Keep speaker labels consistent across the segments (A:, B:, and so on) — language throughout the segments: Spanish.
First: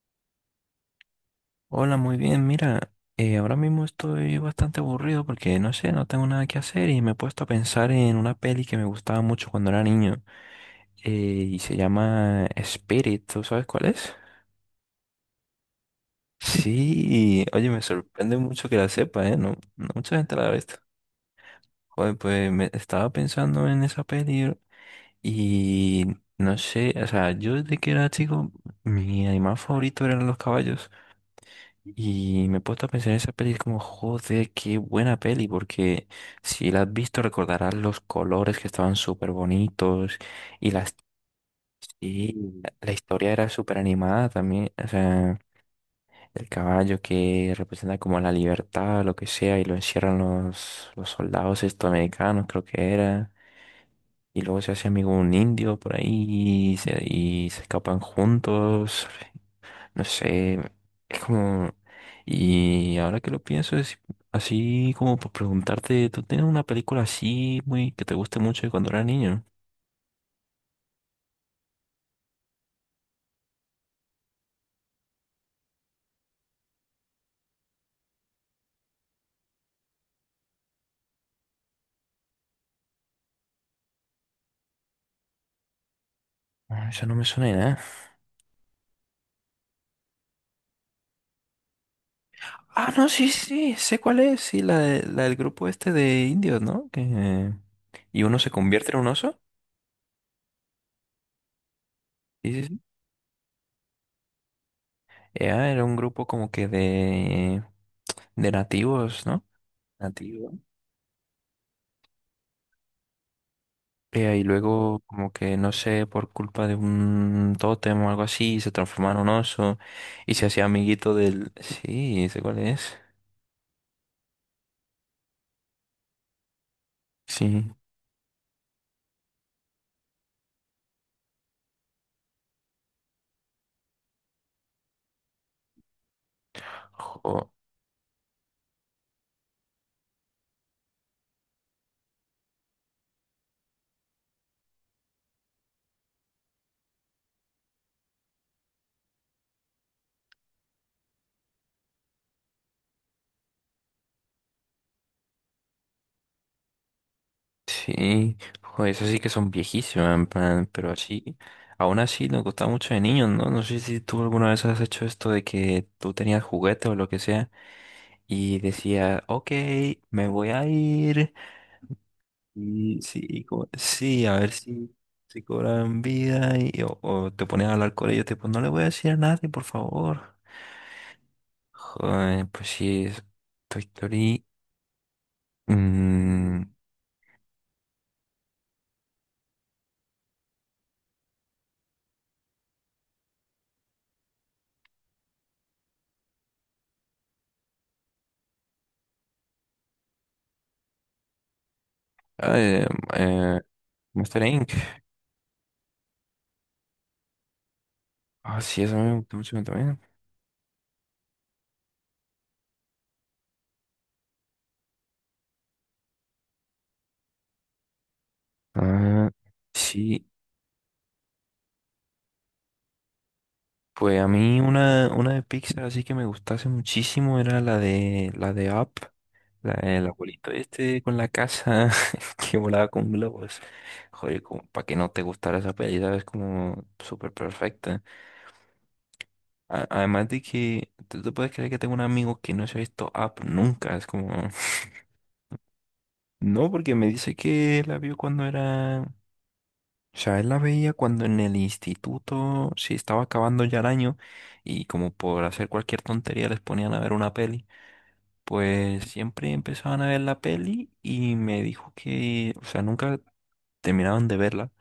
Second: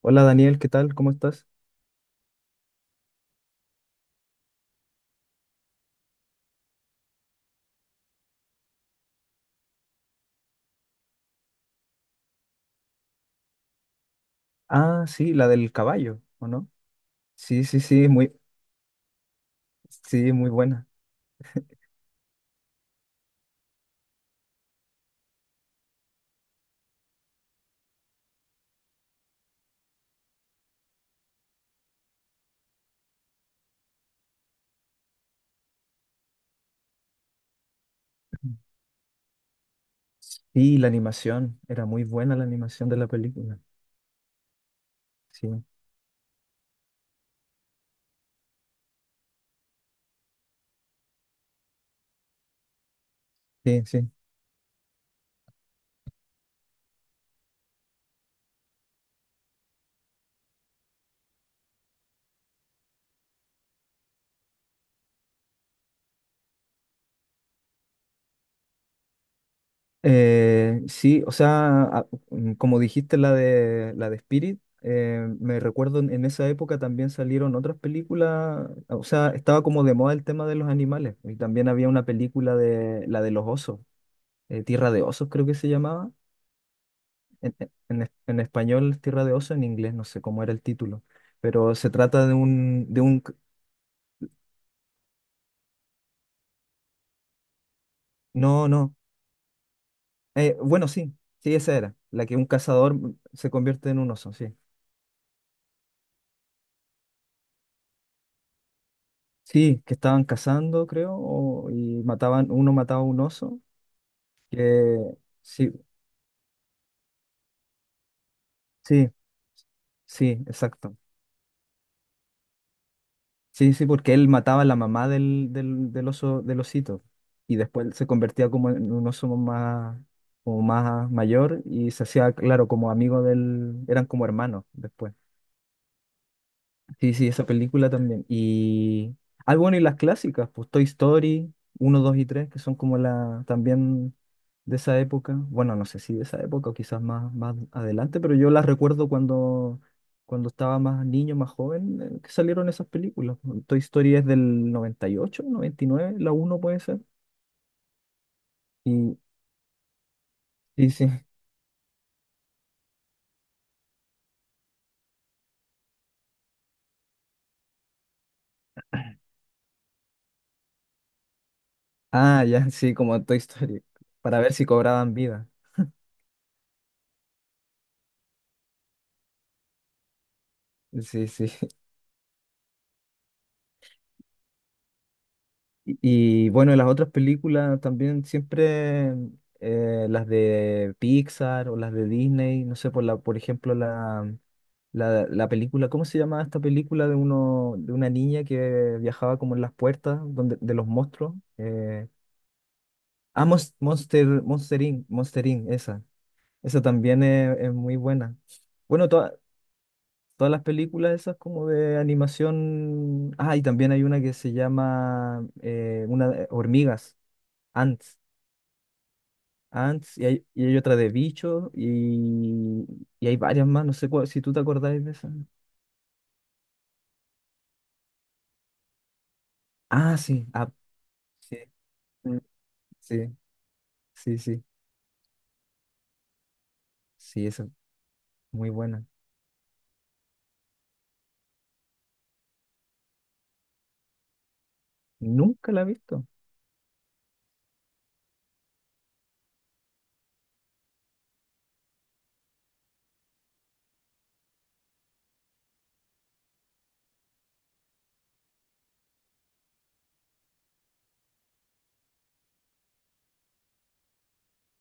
A: Hola Daniel, ¿qué tal? ¿Cómo estás?
B: Hola, muy bien. Mira, ahora mismo estoy bastante aburrido porque no sé, no tengo nada que hacer y me he puesto a pensar en una peli que me gustaba mucho cuando era niño y se llama Spirit. ¿Tú sabes cuál es?
A: Ah, sí, la del caballo, ¿o no?
B: Sí, y,
A: Sí,
B: oye,
A: sí,
B: me
A: sí, muy,
B: sorprende mucho que la sepa, ¿eh? No, no mucha
A: sí,
B: gente la
A: muy
B: ve esta.
A: buena.
B: Joder, pues me estaba pensando en esa peli y no sé, o sea, yo desde que era chico, mi animal favorito eran los caballos. Y me he puesto a pensar en esa peli como, joder, qué buena peli, porque si la has visto recordarás los colores que estaban súper bonitos y
A: Y la
B: las
A: animación, era muy
B: y
A: buena la
B: la
A: animación
B: la
A: de la
B: historia era
A: película.
B: súper animada también, o sea,
A: Sí,
B: el caballo que representa como la libertad, lo que sea, y lo encierran los soldados estadounidenses, creo que era,
A: sí, sí.
B: y luego se hace amigo un indio por ahí y y se escapan juntos, no sé, es como... Y ahora que lo pienso, es así como por preguntarte, ¿tú tienes una película así muy que te guste mucho de cuando eras niño?
A: Sí, o sea, como dijiste la de Spirit, me recuerdo en esa época también salieron otras películas, o sea, estaba como de moda el tema de los animales y también había una película de la de los osos, Tierra de Osos creo que se llamaba.
B: Ah, eso no me suena
A: En,
B: de nada.
A: en español, Tierra de Oso, en inglés, no sé cómo era el título, pero se trata de
B: Ah,
A: un, de
B: no,
A: un,
B: sí,
A: c-
B: sí, sé cuál es. Sí, la del grupo este de indios, ¿no? Que... Y uno se
A: no,
B: convierte
A: no,
B: en un oso.
A: bueno, sí, sí, esa era, la que un
B: Sí, sí, sí.
A: cazador se convierte en un oso, sí.
B: Era un grupo como que de nativos, ¿no?
A: Sí, que estaban
B: Nativos.
A: cazando, creo, y mataban, uno mataba a un oso,
B: Y
A: que,
B: luego, como que
A: sí,
B: no sé, por culpa de un tótem o algo así, se
A: sí,
B: transformaron en un oso y
A: sí,
B: se hacía
A: exacto.
B: amiguito del. Sí, ¿sé cuál es?
A: Sí, sí, porque él mataba a la mamá del oso, del osito. Y
B: Sí.
A: después se convertía como en un oso más, como más mayor y se hacía, claro, como amigo del, eran como hermanos después. Sí, sí, esa
B: Jo,
A: película también. Y. Ah, bueno, y las clásicas, pues Toy Story uno 2 y 3 que son como la también de esa época. Bueno, no sé si de esa época o quizás más, más adelante, pero yo las recuerdo cuando, cuando estaba más niño, más joven, que salieron esas películas. Toy Story es del 90 98 99 la uno puede ser.
B: sí. Jo, esas
A: Y
B: sí que son viejísimas, en plan, pero
A: sí, sí.
B: así. Aún así, nos gustaba mucho de niños, ¿no? No sé si tú alguna vez has hecho esto de que tú tenías juguete o lo que sea y decía, ok, me voy a ir.
A: Ah, ya, sí,
B: Y
A: como Toy
B: sí, co-
A: Story,
B: sí, a
A: para
B: ver
A: ver si
B: si,
A: cobraban
B: si
A: vida.
B: cobran vida y, o te pones a hablar con ellos, tipo, no le voy a decir a nadie, por favor.
A: Sí, sí.
B: Joder, pues sí, es Toy Story.
A: Y, y,
B: mm,
A: bueno, las otras películas también siempre, las de Pixar o las de Disney, no sé, por ejemplo, la película, ¿cómo se llama esta película de una niña que viajaba como en las puertas donde, de los monstruos?
B: ah, eh, eh, Monster
A: Monster,
B: Inc.
A: Monster Inc, esa. Esa también es muy buena.
B: Ah, sí, eso
A: Bueno,
B: me gustó mucho también.
A: todas las películas esas como de animación. Ah, y también hay una que se llama una, Hormigas. Ants.
B: Ah,
A: Ants
B: sí,
A: y hay, otra de bicho y hay varias más, no sé
B: pues a
A: si tú
B: mí
A: te acordáis
B: una,
A: de esa.
B: una de Pixar así que me gustase muchísimo era la de Up. El
A: Ah, sí,
B: abuelito
A: ah,
B: este con la
A: sí,
B: casa
A: mm,
B: que volaba con
A: sí,
B: globos.
A: sí,
B: Joder,
A: sí,
B: como para que no te gustara esa peli, ¿sabes? Como súper
A: sí, esa es
B: perfecta.
A: muy buena.
B: Además de que tú te puedes creer que tengo un amigo que no se ha visto Up nunca. Es como...
A: Nunca la he visto.
B: No, porque me dice que la vio cuando era... O sea, él la veía cuando en el instituto se estaba acabando ya el año y como por hacer cualquier tontería les ponían a ver una peli. Pues siempre empezaban a ver la peli y me dijo que, o sea, nunca terminaban de verla.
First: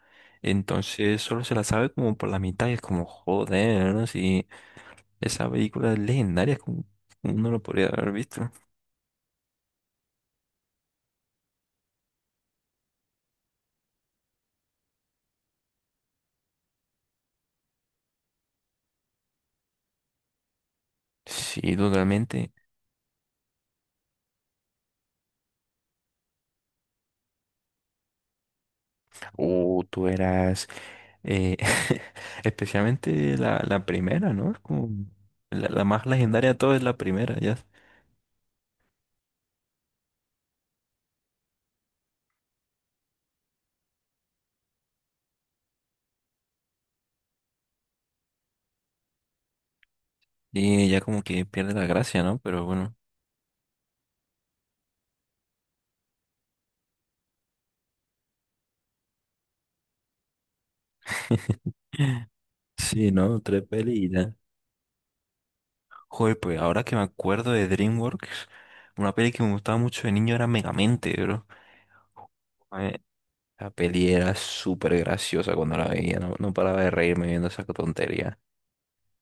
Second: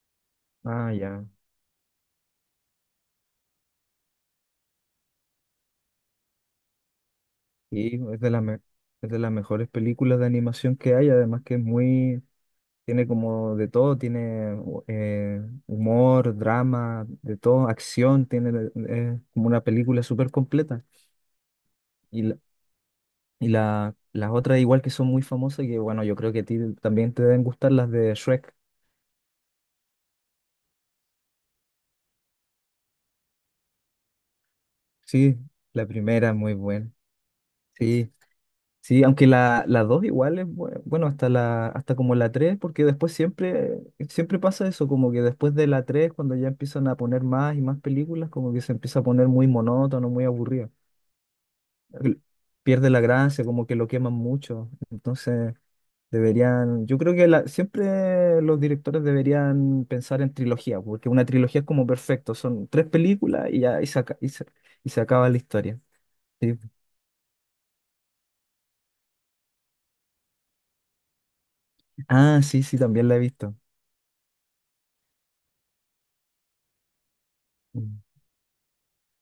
A: Ah,
B: Entonces
A: ya.
B: solo se la sabe como por la mitad y es como, joder, ¿no? Si esa película es legendaria, como uno lo podría
A: Sí,
B: haber visto.
A: es de las mejores películas de animación que hay, además que es muy, tiene como de todo, tiene humor, drama, de todo, acción, tiene como una película súper completa.
B: Sí,
A: y
B: totalmente.
A: las otras igual que son muy famosas, que bueno, yo creo que a ti también te deben gustar las de Shrek.
B: O tú eras, eh, especialmente la primera, ¿no? Es como
A: Sí,
B: la
A: la
B: más
A: primera es
B: legendaria
A: muy
B: de todas es
A: buena.
B: la primera, ya.
A: Sí, sí, aunque la dos igual es bueno, hasta hasta como la tres, porque después siempre, siempre pasa eso, como que después de la tres, cuando ya empiezan a poner más y más películas, como que se empieza a poner muy monótono, muy aburrido.
B: Y ya como que pierde la
A: El-
B: gracia, ¿no? Pero
A: Pierde
B: bueno.
A: la gracia, como que lo queman mucho. Entonces. Deberían, yo creo siempre los directores deberían pensar en trilogía, porque una trilogía es como perfecto, son tres
B: Sí, ¿no?
A: películas y
B: Tres
A: ya y se,
B: pelis.
A: aca- y se- y se acaba la historia.
B: Joder,
A: Sí.
B: pues ahora que me acuerdo de DreamWorks, una peli que me gustaba mucho de niño era Megamente, bro.
A: Ah, sí, sí,
B: Joder,
A: también la he visto.
B: la peli era súper graciosa cuando la veía, no, no paraba de reírme viendo esa
A: Mm.
B: tontería.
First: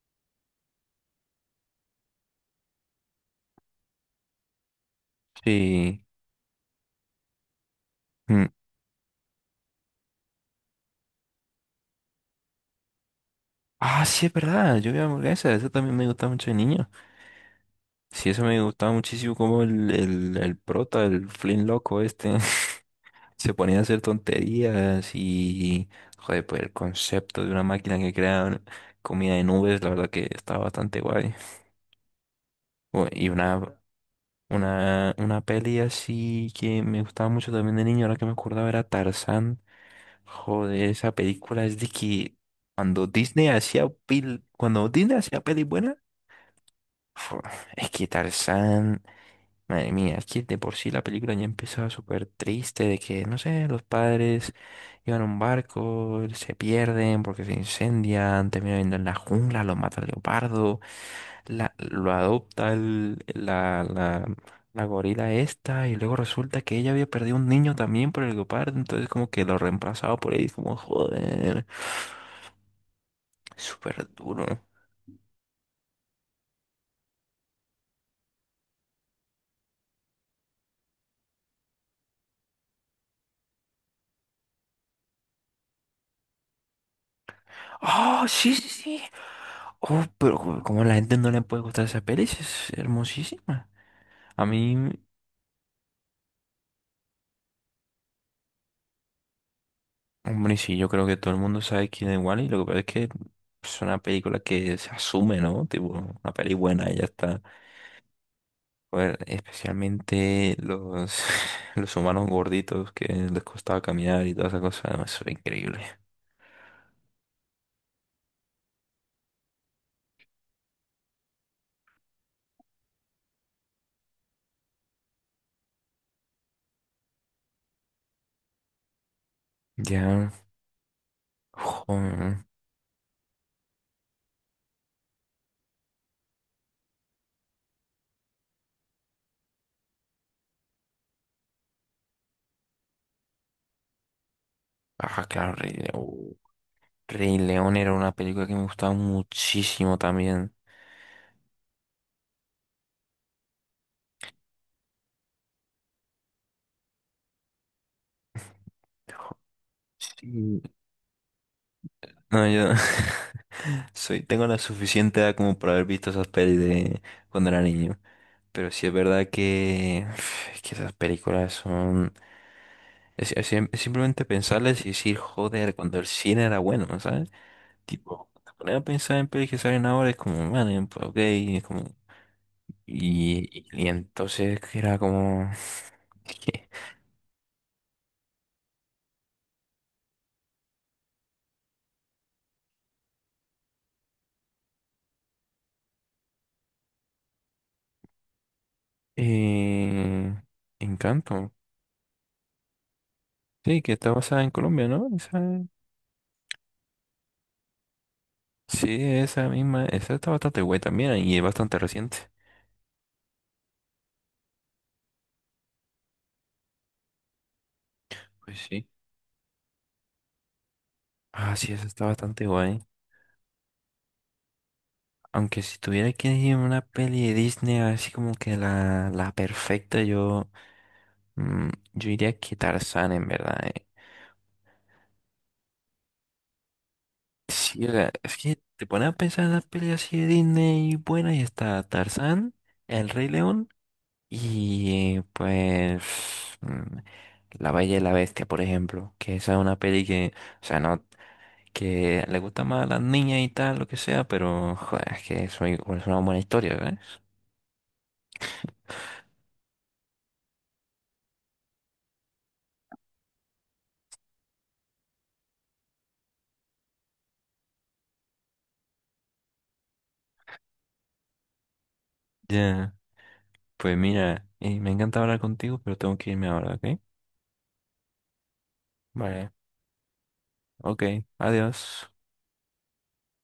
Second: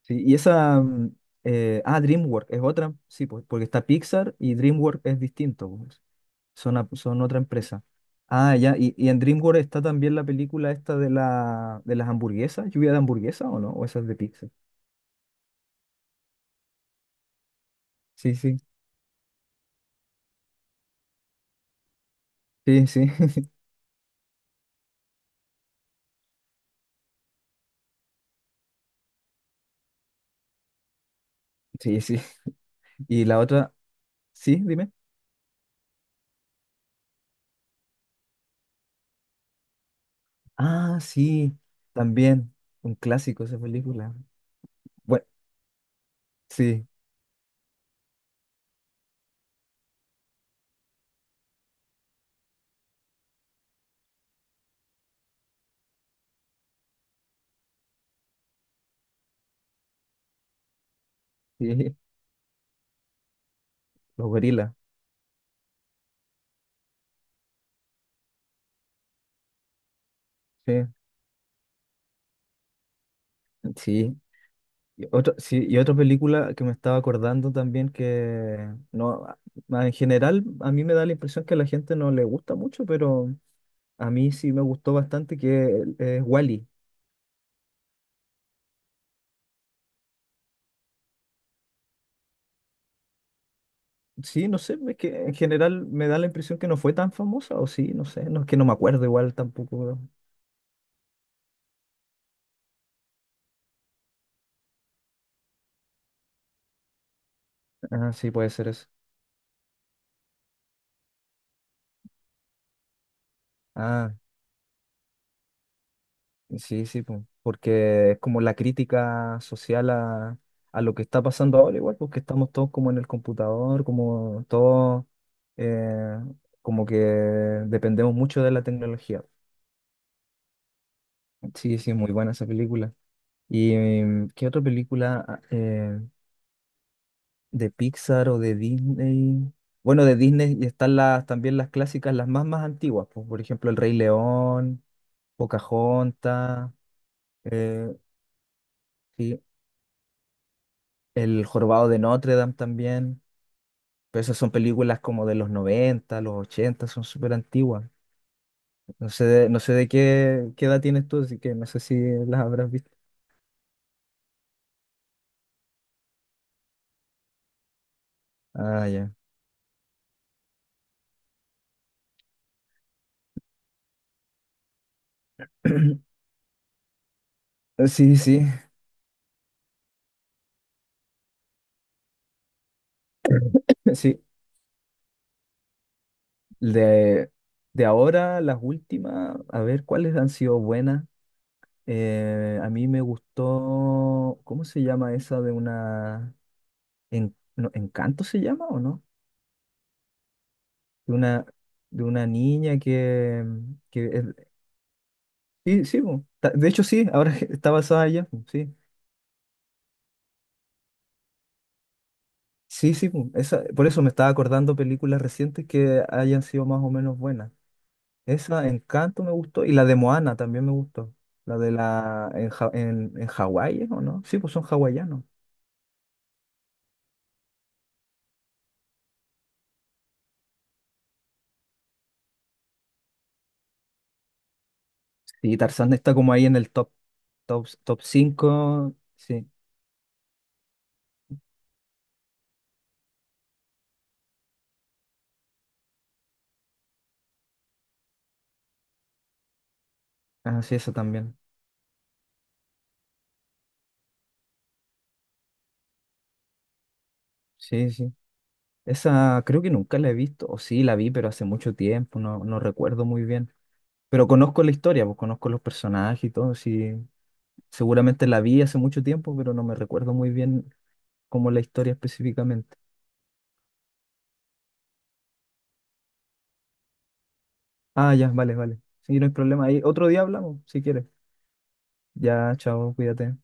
A: Sí, y esa, DreamWorks es otra, sí, pues, porque está Pixar y DreamWorks es distinto,
B: Sí.
A: pues, son otra empresa.
B: Mm.
A: Ah, ya, y en DreamWorks está también la película esta de las hamburguesas, lluvia de hamburguesas o no, o esa
B: Ah,
A: es de
B: sí, es
A: Pixar.
B: verdad, yo vi hamburguesa, eso también me gustaba mucho de niño. Sí,
A: Sí,
B: eso
A: sí,
B: me gustaba muchísimo como el prota, el Flynn loco este,
A: sí, sí.
B: se ponía a hacer tonterías y, joder, pues el concepto de una máquina que crea comida de nubes, la verdad que estaba bastante guay.
A: Sí, sí.
B: O-
A: Y
B: Y
A: la otra,
B: una,
A: sí, dime.
B: una, una peli así que me gustaba mucho también de niño, ahora que me acordaba era Tarzán. Joder,
A: Ah,
B: esa
A: sí,
B: película es de que
A: también, un
B: cuando
A: clásico
B: Disney
A: esa
B: hacía
A: película. Bueno,
B: peli buena,
A: sí,
B: jo, es que Tarzán, madre mía, es que de por sí la película ya empezaba súper triste de que, no sé, los padres iban a un barco, se pierden porque se incendian, terminan viendo en la jungla, los mata el leopardo, la-
A: sí,
B: lo adopta el- la, la,
A: Los Gorilas,
B: la gorila esta y luego resulta que ella había perdido un niño también por el guepardo, entonces como que lo reemplazaba por él, como
A: sí,
B: joder, súper
A: sí.
B: duro.
A: Y otra, sí, y otra película que me estaba acordando también que no, en general a mí me da la impresión que a la gente no le gusta mucho, pero a mí sí me gustó bastante que es Wally.
B: ¡Ah, sí, sí, sí! Oh, pero como a la gente no le puede gustar esa peli, sí es hermosísima. A
A: Sí, no sé,
B: mí,
A: es que en general me da la impresión que no fue tan famosa, o sí, no sé, no es que no me acuerdo igual tampoco.
B: hombre, sí, yo creo que todo el mundo sabe quién es Wally, lo que pasa es que es una película que se asume, ¿no? Tipo, una peli buena y ya está.
A: Ah, sí, puede ser eso.
B: Bueno, especialmente los, los humanos gorditos que les costaba
A: Ah.
B: caminar y toda esa cosa, no, eso era increíble.
A: Sí, sí, po, porque es como la crítica social a lo que está pasando ahora, igual, porque estamos todos como en el computador, como todos, eh, como que dependemos mucho de la tecnología.
B: Ya,
A: Sí, sí, muy buena
B: joder.
A: esa película. ¿Y qué otra película de Pixar o de Disney? Bueno, de Disney están las, también las clásicas, las más, más antiguas, po, por ejemplo, El Rey León,
B: Ah, claro, Rey León.
A: Pocahontas.
B: Rey León era
A: Eh,
B: una película que me gustaba
A: sí.
B: muchísimo también.
A: El Jorobado de Notre Dame también. Pero esas son películas como de los 90 los 80 son súper antiguas. No sé de, no sé de qué,
B: Sí.
A: qué edad tienes tú, así que no sé si las
B: No,
A: habrás
B: yo
A: visto.
B: soy, tengo la suficiente edad como para haber visto esas pelis de cuando era niño. Pero
A: Ah,
B: sí es
A: ya.
B: verdad que, que esas películas son... es simplemente pensarles y decir, joder, cuando el cine era bueno, ¿sabes?
A: Sí,
B: Tipo,
A: sí,
B: te pones a pensar en pelis que salen ahora, es como, man, pues ok, es como... Y
A: sí.
B: entonces era como... ¿qué?
A: De, de ahora, las últimas, a ver cuáles han sido buenas. A mí me gustó, ¿cómo se llama esa de una... no, ¿Encanto se llama o no?
B: Eh,
A: De una,
B: Encanto.
A: de una niña que,
B: Sí, que
A: que
B: está
A: es,
B: basada en Colombia, ¿no? Esa-
A: sí, sí, po. De hecho, sí, ahora que está basada allá, po, sí.
B: sí, esa misma, esa está bastante guay también y es bastante reciente.
A: Sí, sí, po. Esa, por eso me estaba acordando películas recientes que hayan sido más o menos buenas.
B: Pues
A: Esa,
B: sí.
A: Encanto, me gustó, y la de Moana también me gustó.
B: Ah,
A: La de
B: sí, esa está
A: la
B: bastante
A: en, Ja-
B: guay.
A: en Hawái, ¿es ¿o no? Sí, pues son hawaianos.
B: Aunque si tuviera que elegir una peli de Disney, así como que la perfecta, mm, yo diría que Tarzán, en verdad.
A: Sí, Tarzán está como ahí en el
B: Sí, o
A: top
B: sea, es que te
A: 5,
B: pones a pensar
A: sí,
B: en las peleas así de Disney buenas y está Tarzán, El Rey León y La Bella y la Bestia, por ejemplo, que esa es una peli que,
A: ah,
B: o
A: sí,
B: sea,
A: esa
B: no,
A: también.
B: que le gusta más a las niñas y tal, lo que sea, pero joder, es que eso es una buena historia, ¿ves?
A: Sí, sí. Esa creo que nunca la he visto, o sí, la vi, pero hace mucho tiempo, no, no recuerdo muy bien. Pero conozco la historia, pues conozco los personajes y todo, sí, seguramente la vi hace mucho tiempo, pero no me recuerdo muy bien cómo la historia específicamente.
B: Ya, pues mira, me encanta hablar contigo, pero tengo que irme ahora, ¿ok?
A: Ah, ya, vale, vale. Sí, no hay
B: Vale,
A: problema. Ahí otro día hablamos, si
B: ok,
A: quieres.
B: adiós.
A: Ya, chao, cuídate.